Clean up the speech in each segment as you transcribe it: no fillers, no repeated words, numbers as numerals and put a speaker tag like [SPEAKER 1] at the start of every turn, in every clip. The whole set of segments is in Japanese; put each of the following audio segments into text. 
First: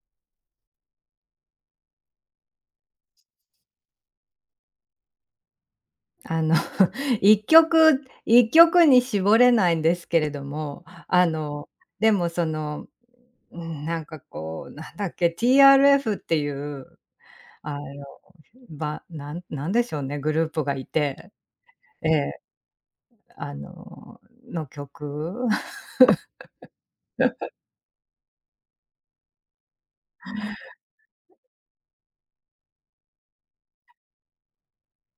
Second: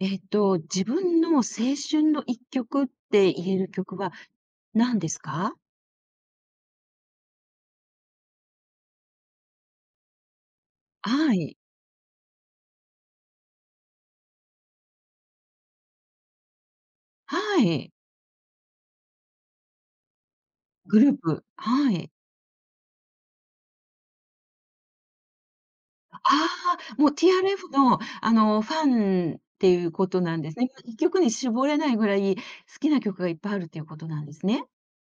[SPEAKER 1] 自分の青春の一曲って言える曲は何ですか？
[SPEAKER 2] あの 一曲一曲に絞れないんですけれども、
[SPEAKER 1] はい。
[SPEAKER 2] でもその、うん、なんかこう、なんだっけ、TRF っていう、
[SPEAKER 1] は
[SPEAKER 2] あの、
[SPEAKER 1] い。
[SPEAKER 2] ばなんなんでしょうね、グループがい
[SPEAKER 1] グルー
[SPEAKER 2] て、
[SPEAKER 1] プ。は
[SPEAKER 2] え
[SPEAKER 1] い。
[SPEAKER 2] え、あの、の曲
[SPEAKER 1] ああ、もう TRF の、あの、ファンっていうことなんですね。一曲に絞れないぐらい好きな曲がいっぱいあるっていうことなんですね。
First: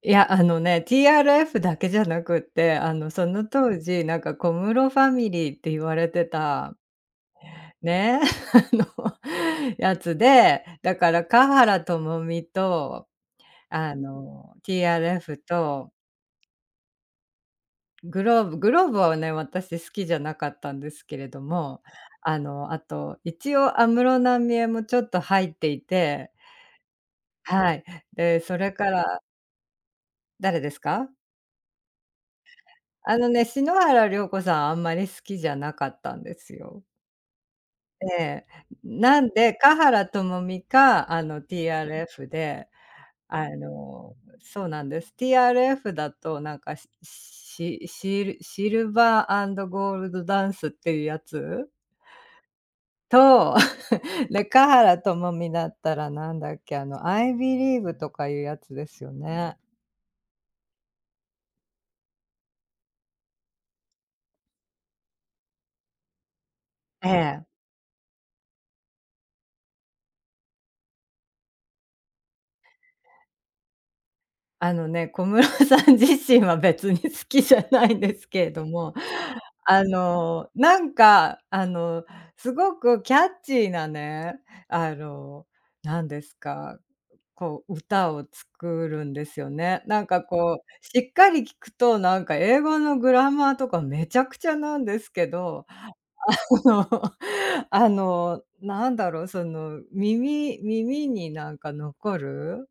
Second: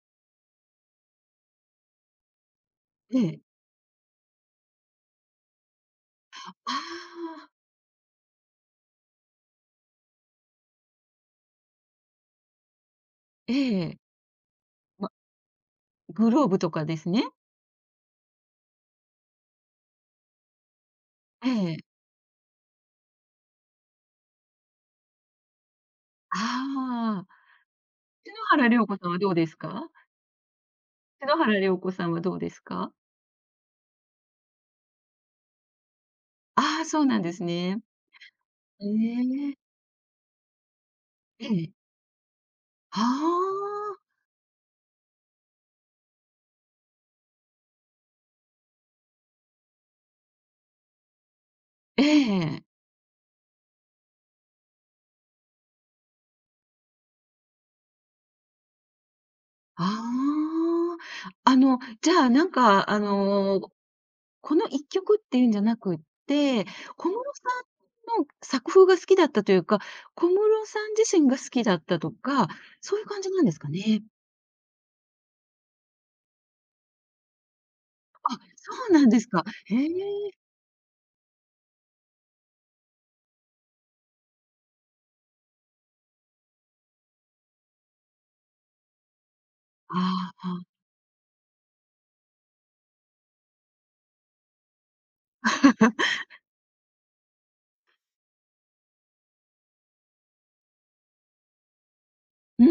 [SPEAKER 2] いや、あのね、TRF だけじゃなくって、
[SPEAKER 1] え
[SPEAKER 2] そ
[SPEAKER 1] え。
[SPEAKER 2] の当時、なんか小室ファミリーって言われて
[SPEAKER 1] あ
[SPEAKER 2] た、
[SPEAKER 1] あ、
[SPEAKER 2] ね あの、やつで、だから華原朋美と
[SPEAKER 1] ええ。ま、
[SPEAKER 2] TRF と
[SPEAKER 1] グローブとかですね。
[SPEAKER 2] グローブはね、私好きじゃなかったんですけれど
[SPEAKER 1] ええ。
[SPEAKER 2] も、あと、一応安室奈美恵もちょっと入っていて、
[SPEAKER 1] ああ。
[SPEAKER 2] はい。
[SPEAKER 1] 篠
[SPEAKER 2] で、そ
[SPEAKER 1] 原
[SPEAKER 2] れ
[SPEAKER 1] 涼
[SPEAKER 2] か
[SPEAKER 1] 子さんは
[SPEAKER 2] ら
[SPEAKER 1] どうですか？
[SPEAKER 2] 誰ですか？
[SPEAKER 1] 篠原涼子さんはどうですか？
[SPEAKER 2] あのね、篠原涼子さんあんまり好きじゃなかったんです
[SPEAKER 1] あ
[SPEAKER 2] よ。
[SPEAKER 1] あ、そうなんですね。
[SPEAKER 2] ええ。
[SPEAKER 1] え
[SPEAKER 2] なんで、
[SPEAKER 1] え。
[SPEAKER 2] 華原朋美か、
[SPEAKER 1] ええ。
[SPEAKER 2] TRF で
[SPEAKER 1] ああ、
[SPEAKER 2] あの、そうなんです。TRF だとなんかシシルバーゴールドダンスっていうやつ
[SPEAKER 1] ええ。
[SPEAKER 2] と、中原智美だったらなんだっけ、I Believe とかいうやつですよね。
[SPEAKER 1] ああ。あの、じゃあ、なんか、あの、この一曲っていうんじゃなくって、
[SPEAKER 2] え
[SPEAKER 1] 小室さ
[SPEAKER 2] え。
[SPEAKER 1] んの作風が好きだったというか、小室さん自身が好きだったとか、そういう感じなんですかね？
[SPEAKER 2] あのね、小室さん自身は別に好きじゃないんです
[SPEAKER 1] あ、
[SPEAKER 2] けれど
[SPEAKER 1] そう
[SPEAKER 2] も、
[SPEAKER 1] なんですか。へ
[SPEAKER 2] あ
[SPEAKER 1] え。
[SPEAKER 2] の、なんか、あの、すごくキャッチーなね、あの、なんですか、こう、歌を作るんですよね。なんか
[SPEAKER 1] ああ。
[SPEAKER 2] こう、しっかり聞くと、なんか英語のグラマーとかめちゃくちゃなんですけど、この あの、なんだろう、その、耳になんか残
[SPEAKER 1] うー
[SPEAKER 2] る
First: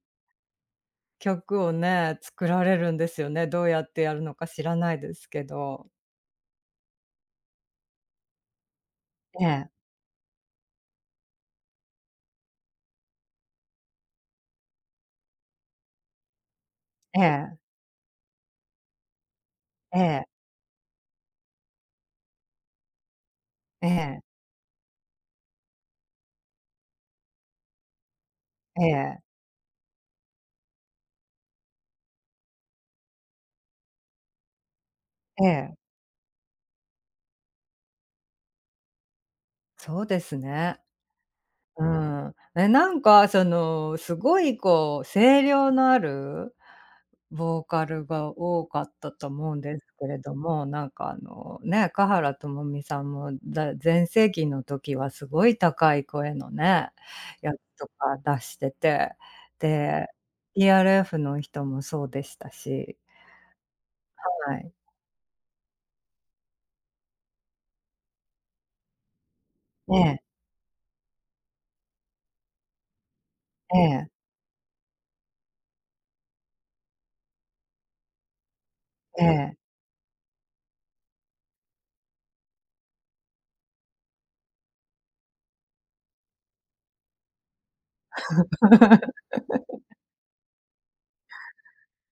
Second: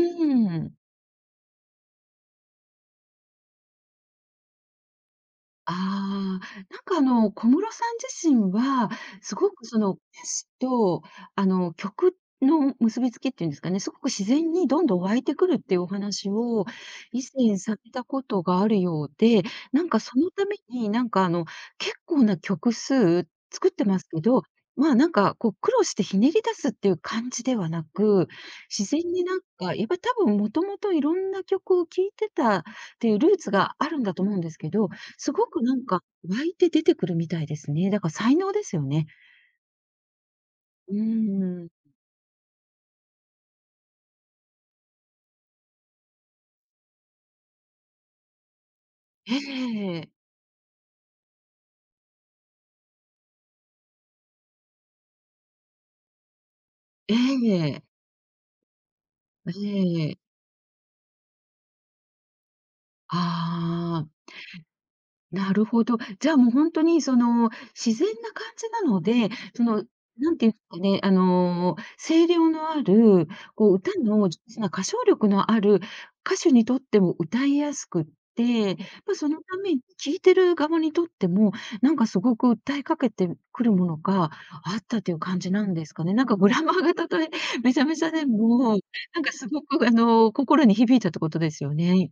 [SPEAKER 1] ん。
[SPEAKER 2] 曲をね、作られるんですよね。どうやってやるのか知らないですけ
[SPEAKER 1] あ
[SPEAKER 2] ど。
[SPEAKER 1] あ、なんかあの、小室さん自身は、す
[SPEAKER 2] え
[SPEAKER 1] ごく
[SPEAKER 2] え、
[SPEAKER 1] その、歌詞とあの、曲の結びつきっていうんですかね、すごく自然にどんどん湧いてくるっていうお話を、
[SPEAKER 2] え
[SPEAKER 1] 以前
[SPEAKER 2] え、
[SPEAKER 1] されたことがあるようで、なん
[SPEAKER 2] え
[SPEAKER 1] かそ
[SPEAKER 2] え、
[SPEAKER 1] のために、なんかあの、結構な曲数作って
[SPEAKER 2] え
[SPEAKER 1] ます
[SPEAKER 2] え、
[SPEAKER 1] けど、まあ、なんかこう苦労してひねり出すっていう感じではなく、
[SPEAKER 2] え
[SPEAKER 1] 自然
[SPEAKER 2] え、
[SPEAKER 1] になんか、やっぱり多分もともといろんな曲を聴いてたっていうルーツがあるんだと思うんですけど、す
[SPEAKER 2] え
[SPEAKER 1] ごくなん
[SPEAKER 2] え。
[SPEAKER 1] か、湧いて出てくるみたいですね。だから才能ですよね。
[SPEAKER 2] そうですね。
[SPEAKER 1] うーん。
[SPEAKER 2] うん。なんかその、すごいこう、声量のあるボーカルが多かったと
[SPEAKER 1] え
[SPEAKER 2] 思うんですけ
[SPEAKER 1] え。
[SPEAKER 2] れども、なんかあのね、華原朋美さんも、全盛期の時はすごい高い声のね、
[SPEAKER 1] え
[SPEAKER 2] やつ
[SPEAKER 1] え。
[SPEAKER 2] とか出してて、
[SPEAKER 1] え
[SPEAKER 2] で、
[SPEAKER 1] え。
[SPEAKER 2] TRF の人もそうでしたし、
[SPEAKER 1] ああ。
[SPEAKER 2] はい。
[SPEAKER 1] なるほど。じゃあ、もう本当にその、自然な感じなので、その、
[SPEAKER 2] ね
[SPEAKER 1] なんていうんですかね、声量のある、こう
[SPEAKER 2] え、
[SPEAKER 1] 歌
[SPEAKER 2] ええ、
[SPEAKER 1] の上手な歌唱力のある歌手にとっても歌いやすくって、まあ、
[SPEAKER 2] え
[SPEAKER 1] その
[SPEAKER 2] え。
[SPEAKER 1] ために聴いてる側にとっても、なんかすごく訴えかけてくるものがあったという感じなんですかね。なんかグラマーがたとえめちゃめちゃでも、なんかすごくあの、心に響いたってことですよね。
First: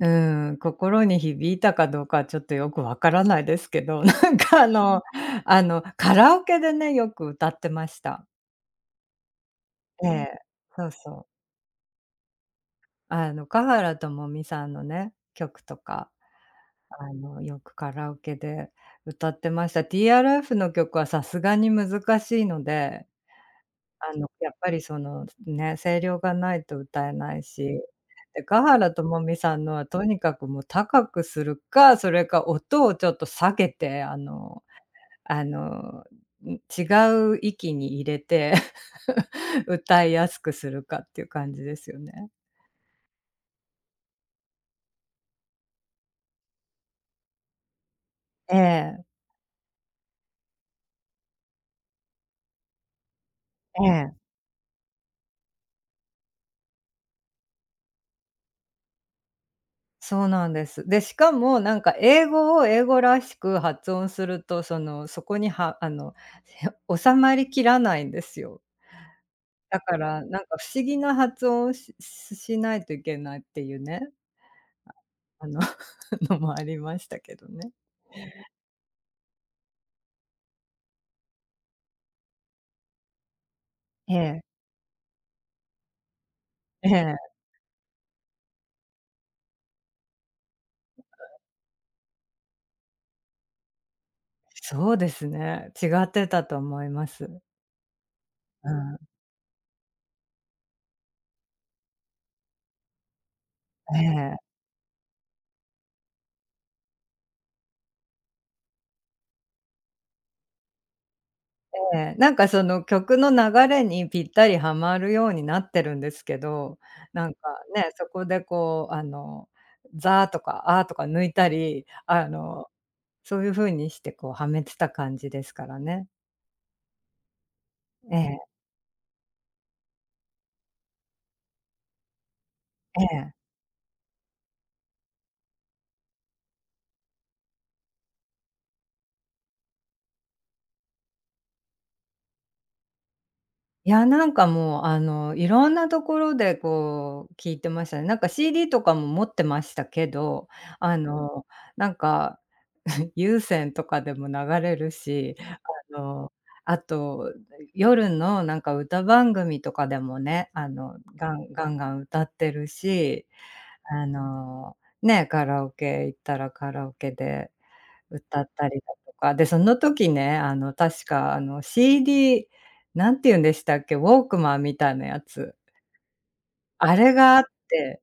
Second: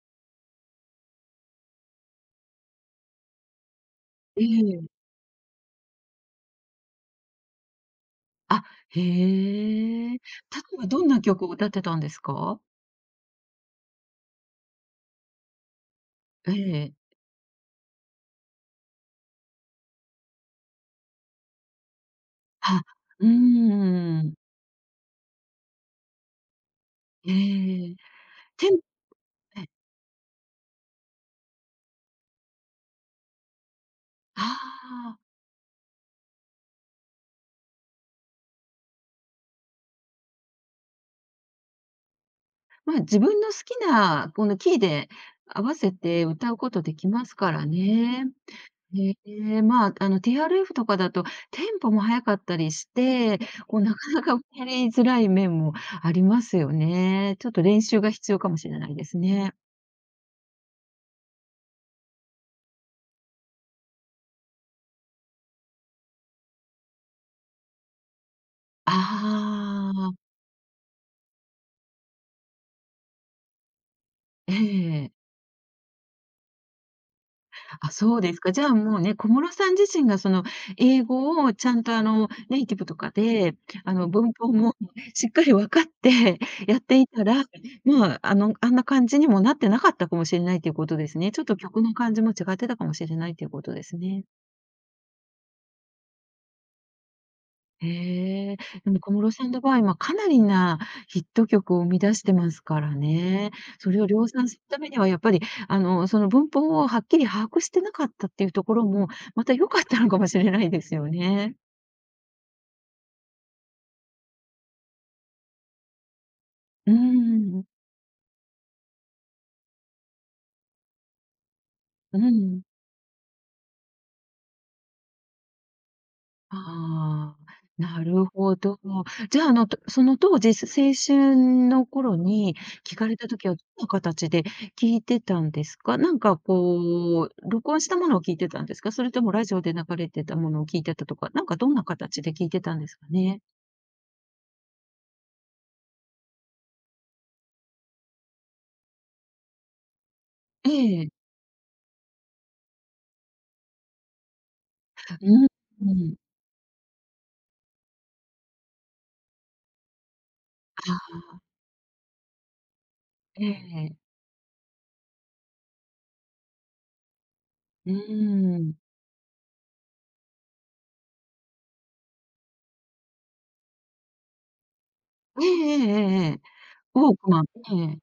[SPEAKER 2] うん、心に響いたかどうかはちょっとよくわからないですけど、
[SPEAKER 1] ええ。
[SPEAKER 2] カラオケでね、よく歌ってました。
[SPEAKER 1] あ、へ
[SPEAKER 2] え
[SPEAKER 1] え。例え
[SPEAKER 2] え、そ
[SPEAKER 1] ば
[SPEAKER 2] う
[SPEAKER 1] どん
[SPEAKER 2] そ
[SPEAKER 1] な
[SPEAKER 2] う。
[SPEAKER 1] 曲を歌ってたんですか？
[SPEAKER 2] あの、華原朋美さんのね、曲とか、
[SPEAKER 1] ええ。
[SPEAKER 2] よくカラオケで歌ってました。TRF の曲はさすがに難しいの
[SPEAKER 1] あ、
[SPEAKER 2] で、
[SPEAKER 1] うーん。
[SPEAKER 2] やっぱりその、ね、声量がないと歌え
[SPEAKER 1] え
[SPEAKER 2] ないし、
[SPEAKER 1] え。
[SPEAKER 2] で、華
[SPEAKER 1] テン
[SPEAKER 2] 原朋美さん
[SPEAKER 1] え、
[SPEAKER 2] のはとにかくもう高くするか、それか音をちょっと下げて、
[SPEAKER 1] ああ。
[SPEAKER 2] あの、違う域に入れて 歌いやすくするかっていう感じですよね。
[SPEAKER 1] まあ、自分の好きなこのキーで合わせて歌うことできますからね。
[SPEAKER 2] ええ、
[SPEAKER 1] ええ、まあ、あの TRF とかだとテンポも速かったりして、こう
[SPEAKER 2] え
[SPEAKER 1] なかな
[SPEAKER 2] え。
[SPEAKER 1] か歌いづらい面もありますよね。ちょっと練習が必要かもしれないですね。
[SPEAKER 2] そうなんです。で、しかもなんか英語を英語らしく発音すると、その、そこにはあの 収まりきらないんですよ。だ
[SPEAKER 1] あ
[SPEAKER 2] から、
[SPEAKER 1] あ。
[SPEAKER 2] なんか不思議な発音をしないといけないっていうね、
[SPEAKER 1] ええ。
[SPEAKER 2] あの のもありましたけどね。
[SPEAKER 1] あ、そうですか。じゃあもうね、小室さん自身がその英語をちゃんとあのネイティブとかで、あの
[SPEAKER 2] え
[SPEAKER 1] 文
[SPEAKER 2] え、
[SPEAKER 1] 法もねしっかり分かってやっ
[SPEAKER 2] え
[SPEAKER 1] てい
[SPEAKER 2] え、
[SPEAKER 1] たら、まあ、あの、あんな感じにもなってなかったかもしれないということですね。ちょっと曲の感じも違ってたかもしれないということですね。
[SPEAKER 2] そうですね。違ってたと思います。
[SPEAKER 1] へえ、
[SPEAKER 2] う
[SPEAKER 1] で
[SPEAKER 2] ん、
[SPEAKER 1] も小室さんの場合、ま、かなりなヒット曲を生み出してますからね。そ
[SPEAKER 2] え
[SPEAKER 1] れを量
[SPEAKER 2] え。
[SPEAKER 1] 産するためにはやっぱり、あの、その文法をはっきり把握してなかったっていうところも、また良かったのかもしれないですよね。
[SPEAKER 2] ええ、なんかその曲の流れにぴったりはまるようになってるんですけど、
[SPEAKER 1] うー
[SPEAKER 2] なんか
[SPEAKER 1] ん、
[SPEAKER 2] ね、そこでこうザ「ーとか「あ」とか抜いたり、
[SPEAKER 1] うん。
[SPEAKER 2] そういう風にしてこうはめてた感じですからね。
[SPEAKER 1] ああ、な
[SPEAKER 2] え
[SPEAKER 1] る
[SPEAKER 2] え、
[SPEAKER 1] ほど。じゃあ、あの、その当時、青春の頃に聞
[SPEAKER 2] え
[SPEAKER 1] かれた
[SPEAKER 2] え。
[SPEAKER 1] 時は、どんな形で聞いてたんですか？なんかこう、録音したものを聞いてたんですか？それともラジオで流れてたものを聞いてたとか、なんかどんな形で聞いてたんですかね？
[SPEAKER 2] いや、なんかもうあの、いろんなところでこう聞いてましたね。なんか CD とかも持ってましたけど、
[SPEAKER 1] え
[SPEAKER 2] あ
[SPEAKER 1] え、
[SPEAKER 2] の、なんか 有線とかでも流れる
[SPEAKER 1] う
[SPEAKER 2] し、
[SPEAKER 1] ん、うん。
[SPEAKER 2] の、あと、夜のなんか歌番組とかでもね、
[SPEAKER 1] あ、
[SPEAKER 2] ガンガンガン歌ってるし、
[SPEAKER 1] ええ
[SPEAKER 2] カラオケ行ったらカラオケで
[SPEAKER 1] う
[SPEAKER 2] 歌っ
[SPEAKER 1] ー
[SPEAKER 2] た
[SPEAKER 1] ん。
[SPEAKER 2] りだとか、で、その時ね、確かCD、なんて言うんでしたっけ、ウォークマンみたいなや
[SPEAKER 1] ええ
[SPEAKER 2] つ、
[SPEAKER 1] ええええええ。
[SPEAKER 2] あ
[SPEAKER 1] ウ
[SPEAKER 2] れ
[SPEAKER 1] ォーク
[SPEAKER 2] があ
[SPEAKER 1] マ
[SPEAKER 2] っ
[SPEAKER 1] ン、ええ、
[SPEAKER 2] て、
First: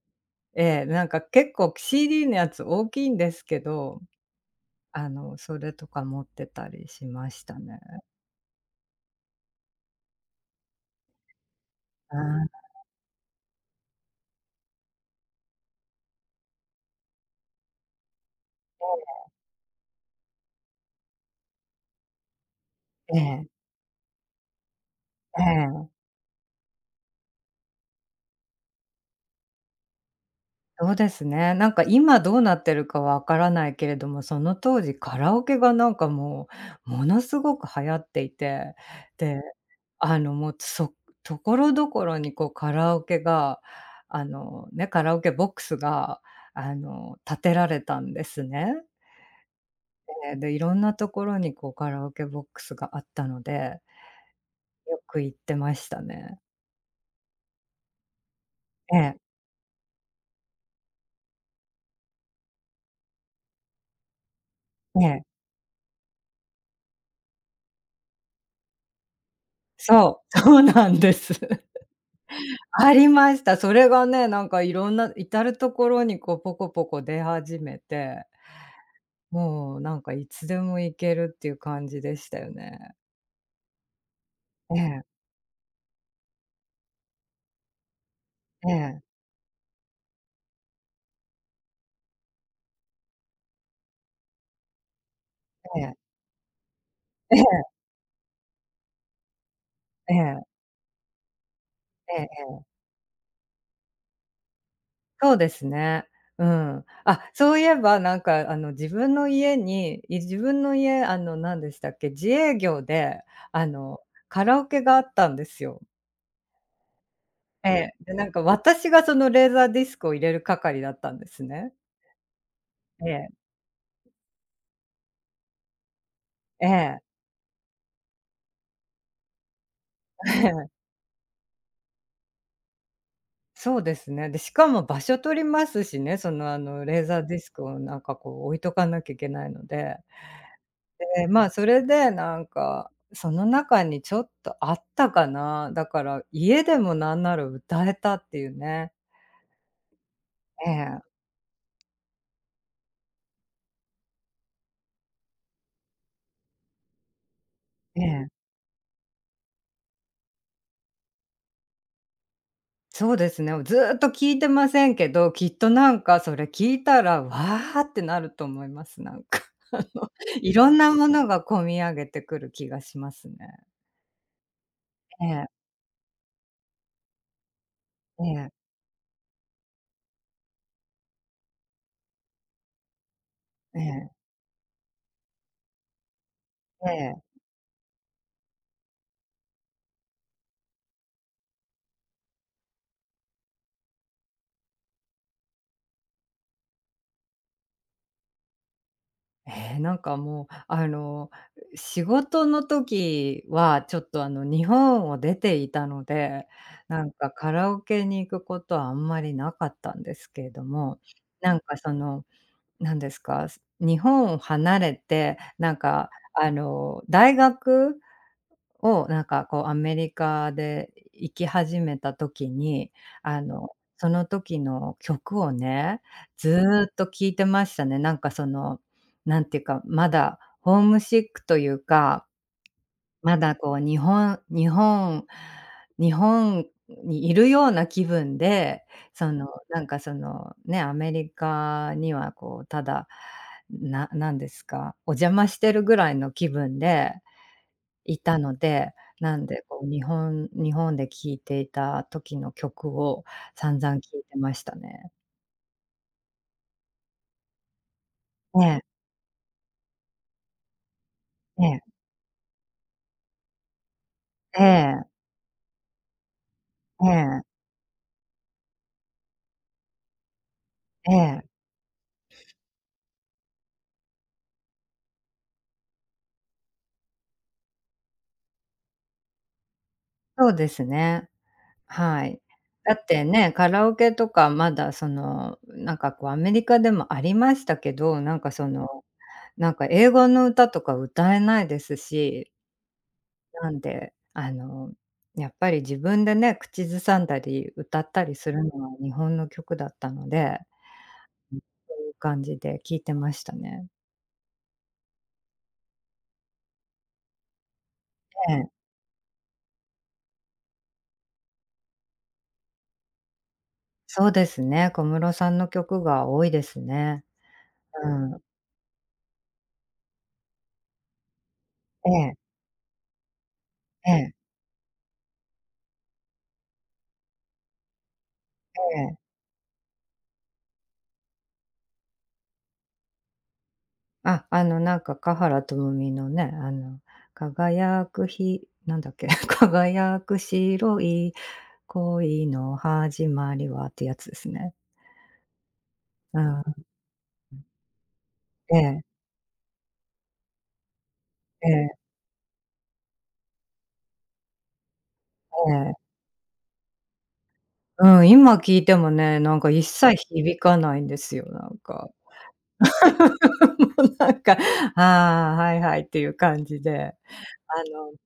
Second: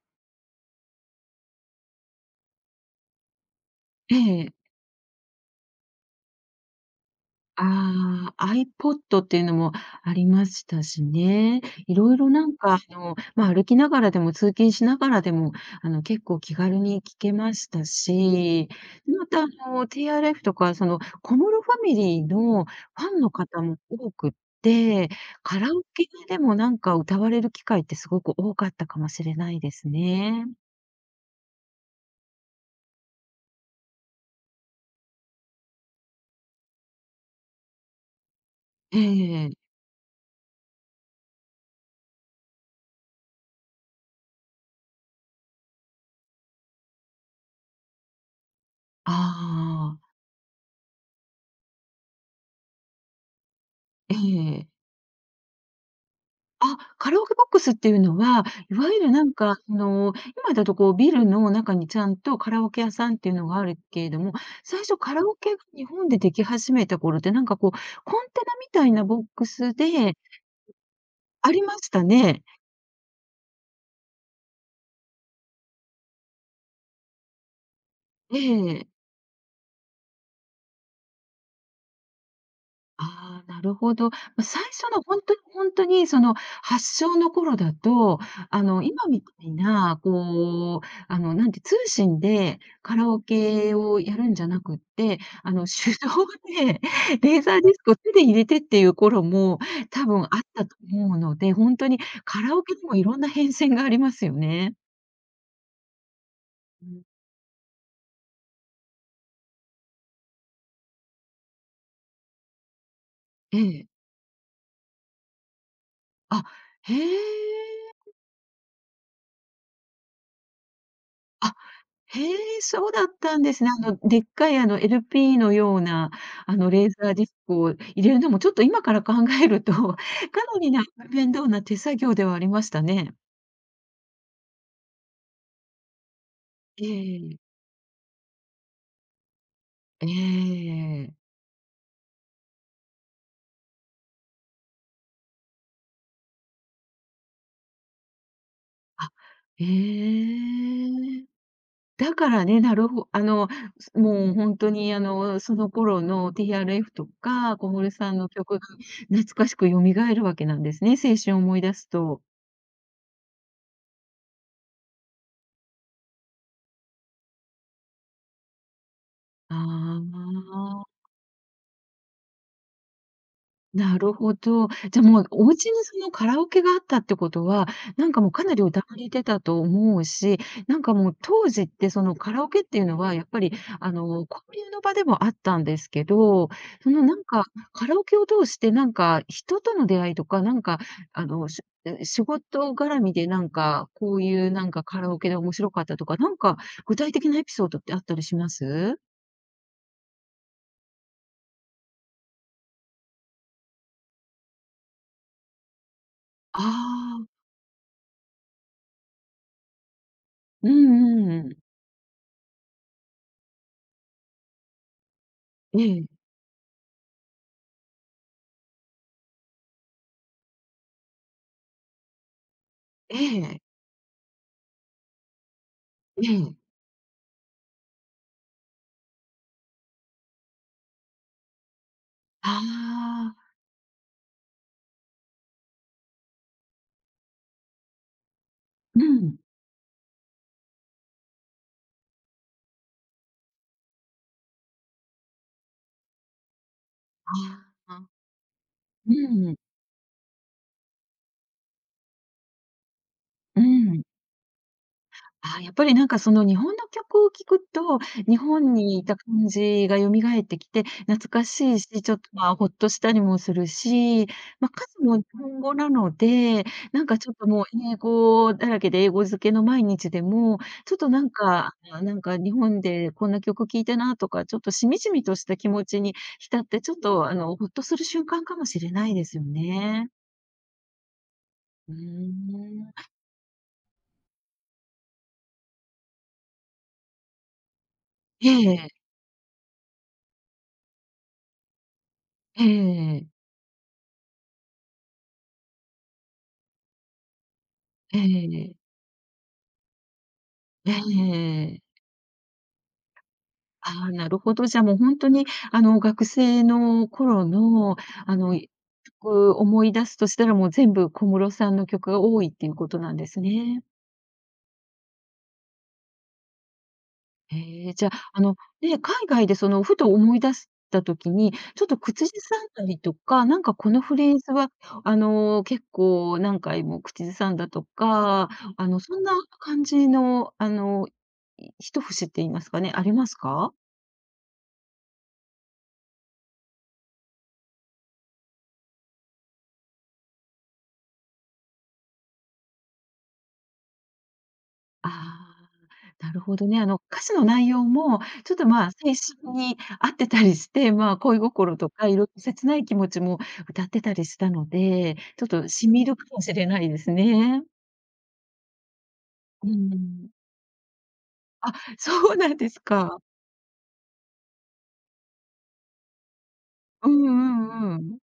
[SPEAKER 2] ええ、なんか結構 CD のやつ大きいんですけど、
[SPEAKER 1] ええ。
[SPEAKER 2] それとか持ってたりしましたね。
[SPEAKER 1] ああ、iPod っていうのもありましたしね。いろ
[SPEAKER 2] あ
[SPEAKER 1] いろなん
[SPEAKER 2] あ、
[SPEAKER 1] かあの、まあ、歩きながらでも通勤しながらでも、あの、結構気軽に聞けましたし、またあの、TRF とかその、小室ファミリーのファ
[SPEAKER 2] え
[SPEAKER 1] ンの
[SPEAKER 2] え、
[SPEAKER 1] 方も多くって、
[SPEAKER 2] え
[SPEAKER 1] カラオ
[SPEAKER 2] え。
[SPEAKER 1] ケでもなんか歌われる機会ってすごく多かったかもしれないですね。
[SPEAKER 2] そうですね。なんか今どうなってるかわからないけれども、その当時カラオケがものすごく流行っていて、
[SPEAKER 1] え
[SPEAKER 2] で、
[SPEAKER 1] え。
[SPEAKER 2] あの、もう、所々にこうカラオケが、カラオケボックスが、建てられたんですね。
[SPEAKER 1] ああ、
[SPEAKER 2] で、いろんなところにこうカラオケボックスがあったので、
[SPEAKER 1] ええ。
[SPEAKER 2] よく行ってましたね。
[SPEAKER 1] あ、カラオケボックスっていうのは、いわ
[SPEAKER 2] え
[SPEAKER 1] ゆる
[SPEAKER 2] え、
[SPEAKER 1] なんか、あの、今だとこうビルの中にちゃんとカラオケ屋さんっていうのがあるけれども、最初
[SPEAKER 2] え
[SPEAKER 1] カ
[SPEAKER 2] え。
[SPEAKER 1] ラオケが日本ででき始めた頃って、なんかこう、コンテナみたいなボックスで
[SPEAKER 2] そうなんです。
[SPEAKER 1] ありましたね。
[SPEAKER 2] ありました。それがね、なんかいろんな至る所にこうポコポコ出始めて、
[SPEAKER 1] ええ。
[SPEAKER 2] もうなんかいつでも行けるっていう感じでしたよね。
[SPEAKER 1] ああ、なるほど。ま、最
[SPEAKER 2] え
[SPEAKER 1] 初の
[SPEAKER 2] え、
[SPEAKER 1] 本当に本当にその発症の頃だと、あ
[SPEAKER 2] え
[SPEAKER 1] の、
[SPEAKER 2] え、
[SPEAKER 1] 今みたいな、こう、あの、なんて、通信でカラオケをやるんじゃなくって、あの、
[SPEAKER 2] え
[SPEAKER 1] 手
[SPEAKER 2] え、
[SPEAKER 1] 動で
[SPEAKER 2] え
[SPEAKER 1] レーザ
[SPEAKER 2] え、
[SPEAKER 1] ーディスクを手で入れてっていう頃も多分あっ
[SPEAKER 2] え
[SPEAKER 1] たと思うので、本当に
[SPEAKER 2] え、え
[SPEAKER 1] カ
[SPEAKER 2] え。
[SPEAKER 1] ラオケにもいろんな変遷がありますよね。
[SPEAKER 2] そうですね。うん。
[SPEAKER 1] うん。
[SPEAKER 2] あ、そういえばなんかあの自分の家に、自分の家何でしたっけ、自営業で
[SPEAKER 1] え
[SPEAKER 2] あの
[SPEAKER 1] え。
[SPEAKER 2] カラオケがあったんですよ。
[SPEAKER 1] あ、へ
[SPEAKER 2] ええ、
[SPEAKER 1] え。
[SPEAKER 2] で、なんか私がそのレーザーディスクを入れる係だったんです
[SPEAKER 1] あ
[SPEAKER 2] ね。
[SPEAKER 1] へえ、そうだっ
[SPEAKER 2] ええ、
[SPEAKER 1] たんですね。あの、でっかいあの LP のような、あ
[SPEAKER 2] え
[SPEAKER 1] のレー
[SPEAKER 2] え、
[SPEAKER 1] ザーディスクを入れるのも、ちょっと今から考えると、かな
[SPEAKER 2] え
[SPEAKER 1] り
[SPEAKER 2] え。
[SPEAKER 1] な面倒な手作業ではありましたね。
[SPEAKER 2] そうですね。で、しかも場所取りますしね、その、
[SPEAKER 1] え
[SPEAKER 2] レーザーディス
[SPEAKER 1] え、
[SPEAKER 2] クをなんかこう置いとかなきゃいけないので。
[SPEAKER 1] ええ。
[SPEAKER 2] で、まあ、それでなんか、その中にちょっとあったかな。だから、家でもなんなら歌えたっていうね。
[SPEAKER 1] あ、え
[SPEAKER 2] ええ、
[SPEAKER 1] え。だからね、なるほあの、もうほんとにあの、その頃の TRF とか、小室
[SPEAKER 2] え
[SPEAKER 1] さんの
[SPEAKER 2] え。
[SPEAKER 1] 曲が懐かしく蘇るわけなんですね、青春を思い出すと。
[SPEAKER 2] そうですね。ずっと聞いてませんけど、きっとなんかそれ聞いたら、わあってなると思います。
[SPEAKER 1] あ
[SPEAKER 2] あの、いろんな
[SPEAKER 1] あ。
[SPEAKER 2] ものが込み上げてくる気がしますね。
[SPEAKER 1] なるほど。じゃ、も
[SPEAKER 2] え
[SPEAKER 1] うお
[SPEAKER 2] え、
[SPEAKER 1] 家にそのカラオケがあったってことは、なんか
[SPEAKER 2] え
[SPEAKER 1] もうか
[SPEAKER 2] え、
[SPEAKER 1] なり歌われてたと思うし、なんかもう当時ってそのカラオケっていうのはやっぱり
[SPEAKER 2] え
[SPEAKER 1] あの、
[SPEAKER 2] え、
[SPEAKER 1] 交流の場でもあったんですけど、
[SPEAKER 2] え
[SPEAKER 1] そのなん
[SPEAKER 2] え。
[SPEAKER 1] かカラオケを通してなんか人との出会いとか、なんかあの、仕事絡みでなんか、こういうなんかカラオケで面白かったとか、なんか具体的なエピソードってあったりします？
[SPEAKER 2] ええ、なんかもう、あの、仕事の時はちょっとあの日本を出ていたので、なん
[SPEAKER 1] ああ
[SPEAKER 2] か
[SPEAKER 1] ー、
[SPEAKER 2] カラオケに行くことはあんまりなかったんですけれど
[SPEAKER 1] うん
[SPEAKER 2] も、
[SPEAKER 1] うんう
[SPEAKER 2] な
[SPEAKER 1] ん。
[SPEAKER 2] んかその、なんですか、日本を離れて、なん
[SPEAKER 1] え
[SPEAKER 2] か
[SPEAKER 1] え、
[SPEAKER 2] 大学を、なんかこうアメリカで行き始めた時に、
[SPEAKER 1] え
[SPEAKER 2] あ
[SPEAKER 1] え、
[SPEAKER 2] の、その時の曲をね、
[SPEAKER 1] ええ。
[SPEAKER 2] ずっと聴いてましたね。なんかその、なんていうか、まだホームシックというか、
[SPEAKER 1] あ
[SPEAKER 2] ま
[SPEAKER 1] あ、
[SPEAKER 2] だこう日本にいるような気分で、
[SPEAKER 1] う
[SPEAKER 2] そ
[SPEAKER 1] ん。
[SPEAKER 2] の、なんかその、ね、アメリカにはこうただ、なんですか、お邪魔してるぐらいの気分で
[SPEAKER 1] ああ、
[SPEAKER 2] いたので、なん
[SPEAKER 1] うん、
[SPEAKER 2] でこう日本で聴いていた時の曲を
[SPEAKER 1] う
[SPEAKER 2] 散々
[SPEAKER 1] ん。
[SPEAKER 2] 聴いてましたね。
[SPEAKER 1] ああ、やっぱりなんかその日本の曲を聴くと、日
[SPEAKER 2] え
[SPEAKER 1] 本
[SPEAKER 2] え、
[SPEAKER 1] にいた感じが蘇ってきて、懐かし
[SPEAKER 2] ええ、
[SPEAKER 1] いし、ちょっとまあ、ほっとしたりもするし、
[SPEAKER 2] え
[SPEAKER 1] まあ、歌詞
[SPEAKER 2] え、
[SPEAKER 1] も日本語なので、な
[SPEAKER 2] え
[SPEAKER 1] んかちょっ
[SPEAKER 2] え、
[SPEAKER 1] ともう英語だらけで英語漬けの毎日でも、ちょっと
[SPEAKER 2] え
[SPEAKER 1] なん
[SPEAKER 2] え、
[SPEAKER 1] か、あ、なんか日本でこんな曲聴いたなとか、ちょっとしみじみとした気持ちに浸って、ちょっとあの、ほっとする瞬間かもしれないですよね。
[SPEAKER 2] そうですね。
[SPEAKER 1] うー
[SPEAKER 2] はい。
[SPEAKER 1] ん。
[SPEAKER 2] だってね、カラオケとかまだその、なんかこうアメリカでもありましたけど、なん
[SPEAKER 1] え
[SPEAKER 2] かそ
[SPEAKER 1] え、
[SPEAKER 2] の、なんか英語の歌とか歌えないですし、
[SPEAKER 1] ええ、
[SPEAKER 2] なんで、やっぱり自分でね、口ずさんだり歌っ
[SPEAKER 1] え
[SPEAKER 2] たりするの
[SPEAKER 1] え、
[SPEAKER 2] は日本の曲だったので
[SPEAKER 1] ええ。
[SPEAKER 2] いう感じで聞いてましたね。
[SPEAKER 1] ああ、なるほど。じゃあ、もうほんとに、あの、学生の頃の、あ
[SPEAKER 2] え
[SPEAKER 1] の、
[SPEAKER 2] え、
[SPEAKER 1] 曲、思い出すとしたら、もう全部小室さんの曲が多いっていうことなんですね。
[SPEAKER 2] そうですね、小室さんの曲が多いですね。
[SPEAKER 1] へえ、じ
[SPEAKER 2] う
[SPEAKER 1] ゃあ、あ
[SPEAKER 2] ん。
[SPEAKER 1] の、ね、海外でその、ふと思い出した時に、ちょっと
[SPEAKER 2] え
[SPEAKER 1] 口ず
[SPEAKER 2] え、
[SPEAKER 1] さんだりとか、なんかこの
[SPEAKER 2] え
[SPEAKER 1] フレ
[SPEAKER 2] え、
[SPEAKER 1] ーズは、あの、結構何回も口ずさんだとか、
[SPEAKER 2] え
[SPEAKER 1] あの、
[SPEAKER 2] え。
[SPEAKER 1] そんな感じの、あの、一節って言いますかね、ありますか？
[SPEAKER 2] なんか華原朋美のね、輝くひなんだっけ、輝く白い恋の始まりはってやつですね。
[SPEAKER 1] ああ、な
[SPEAKER 2] う
[SPEAKER 1] るほどね。
[SPEAKER 2] ん。
[SPEAKER 1] あの、歌詞の内容も、ちょっと、
[SPEAKER 2] え
[SPEAKER 1] まあ、
[SPEAKER 2] え、
[SPEAKER 1] 青春に合ってたりして、まあ、恋
[SPEAKER 2] え
[SPEAKER 1] 心と
[SPEAKER 2] え、
[SPEAKER 1] かいろいろ切ない気持ちも歌ってたりしたので、ちょっと
[SPEAKER 2] え
[SPEAKER 1] 染み
[SPEAKER 2] え。
[SPEAKER 1] るかもしれないですね。
[SPEAKER 2] うん、今聞いてもね、なん
[SPEAKER 1] う
[SPEAKER 2] か一切
[SPEAKER 1] ん。
[SPEAKER 2] 響かないんですよ、な
[SPEAKER 1] あ、
[SPEAKER 2] んか。
[SPEAKER 1] そうなんですか。
[SPEAKER 2] もうなんか、ああ、はいはいっていう感じ
[SPEAKER 1] う
[SPEAKER 2] で、
[SPEAKER 1] んう
[SPEAKER 2] あ
[SPEAKER 1] んう
[SPEAKER 2] の
[SPEAKER 1] ん。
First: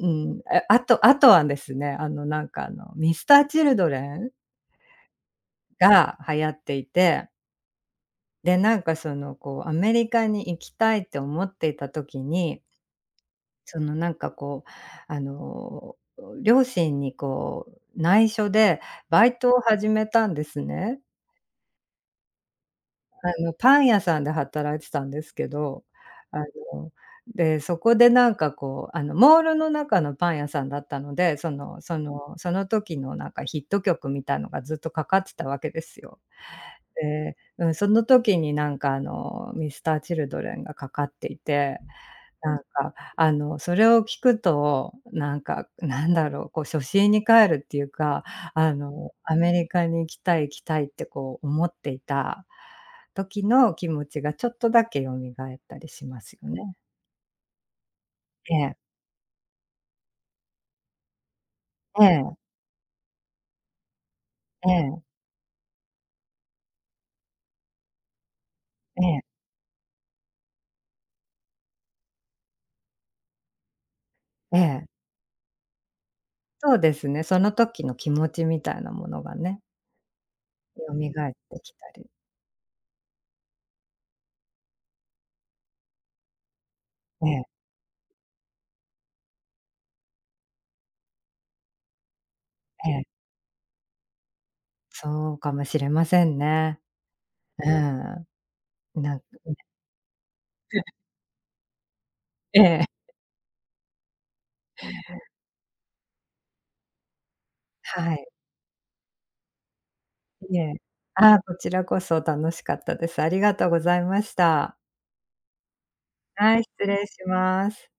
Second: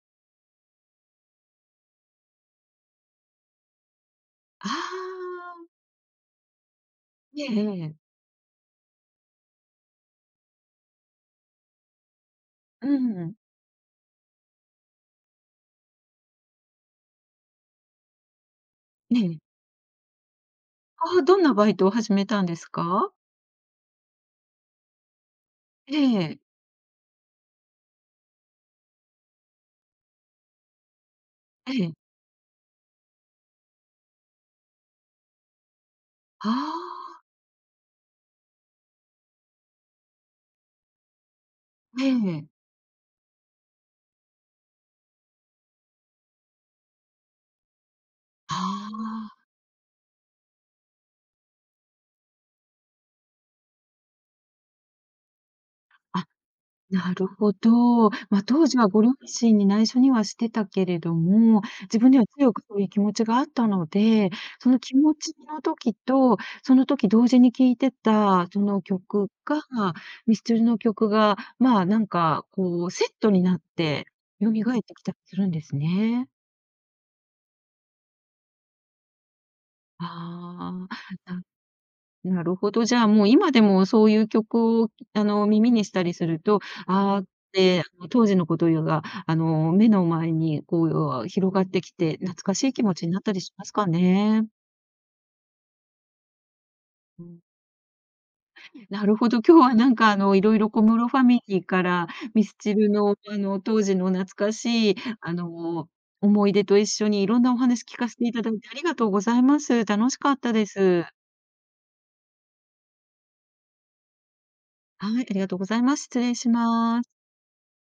[SPEAKER 2] うん、あとはですね、ミスター・チルドレン
[SPEAKER 1] ああ、
[SPEAKER 2] が流行っていて、
[SPEAKER 1] ええええ。
[SPEAKER 2] で、なんか、その、こう、アメリカに行きたいって思っていた時に、
[SPEAKER 1] うん。
[SPEAKER 2] その、なんか、こう、あの、両親に、こう、内緒で
[SPEAKER 1] え
[SPEAKER 2] バイ
[SPEAKER 1] え。
[SPEAKER 2] トを始めたんですね。
[SPEAKER 1] ああ、どんなバイトを始めたんですか？
[SPEAKER 2] あの、パン屋さんで働いてたんですけど、
[SPEAKER 1] え
[SPEAKER 2] あ
[SPEAKER 1] え、
[SPEAKER 2] の、で、そこでなんかこう、モールの中のパン屋さんだったので、
[SPEAKER 1] ええ。
[SPEAKER 2] その時のなんかヒット曲みたいのがずっとかかってたわけですよ。
[SPEAKER 1] ああ、
[SPEAKER 2] で、うん、その時になんかあの、ミスター・チルドレンがかかっていて
[SPEAKER 1] ええ。
[SPEAKER 2] なんか、それを聞くと、なんか、なんだろう、こう、初心に帰るっていうか、
[SPEAKER 1] あ
[SPEAKER 2] ア
[SPEAKER 1] あ、
[SPEAKER 2] メリカに行きたいってこう思っていた時の気持ちがちょっとだけ蘇ったりしま
[SPEAKER 1] あ
[SPEAKER 2] すよね。
[SPEAKER 1] なるほど。まあ、
[SPEAKER 2] え
[SPEAKER 1] 当
[SPEAKER 2] え、
[SPEAKER 1] 時はご両親に内緒にはしてたけれども、自
[SPEAKER 2] え
[SPEAKER 1] 分では
[SPEAKER 2] え、
[SPEAKER 1] 強くそういう気持ちがあったので、そ
[SPEAKER 2] え
[SPEAKER 1] の気
[SPEAKER 2] え、
[SPEAKER 1] 持ちの時と、その時同時に聴いてたその
[SPEAKER 2] ええ、
[SPEAKER 1] 曲が、ミスチルの曲が、まあ、なんかこうセットになって蘇っ
[SPEAKER 2] え
[SPEAKER 1] て
[SPEAKER 2] え。
[SPEAKER 1] きたりするんですね。
[SPEAKER 2] そうですね、その時の気持ちみたいなものがね、
[SPEAKER 1] あ
[SPEAKER 2] 蘇っ
[SPEAKER 1] あ、
[SPEAKER 2] てきたり。
[SPEAKER 1] ななるほど。じゃあ、もう今でもそういう曲を、あの、耳にしたりすると、ああっ
[SPEAKER 2] ええ、
[SPEAKER 1] て、あの、当時のことが、あの、目の前にこう、広がってきて、懐かしい気
[SPEAKER 2] え
[SPEAKER 1] 持ちに
[SPEAKER 2] え、
[SPEAKER 1] なったりしますかね？
[SPEAKER 2] そうかもしれませんね。
[SPEAKER 1] うん、
[SPEAKER 2] うん。
[SPEAKER 1] な
[SPEAKER 2] な
[SPEAKER 1] る
[SPEAKER 2] ん
[SPEAKER 1] ほど。今 日はなんか、あの、いろいろ小 室ファミリーから、ミス
[SPEAKER 2] え
[SPEAKER 1] チル
[SPEAKER 2] え、
[SPEAKER 1] の、あの、当時の懐かしい、あの、思い出と一緒にいろんなお話聞か
[SPEAKER 2] は
[SPEAKER 1] せ
[SPEAKER 2] い。
[SPEAKER 1] ていただいてありがとうございます。楽しかった
[SPEAKER 2] い
[SPEAKER 1] で
[SPEAKER 2] え。
[SPEAKER 1] す。
[SPEAKER 2] ああ、こちらこそ楽しかったです。ありがとうございました。
[SPEAKER 1] はい、ありがとうございます。失礼し
[SPEAKER 2] はい、失
[SPEAKER 1] ま
[SPEAKER 2] 礼
[SPEAKER 1] す。
[SPEAKER 2] します。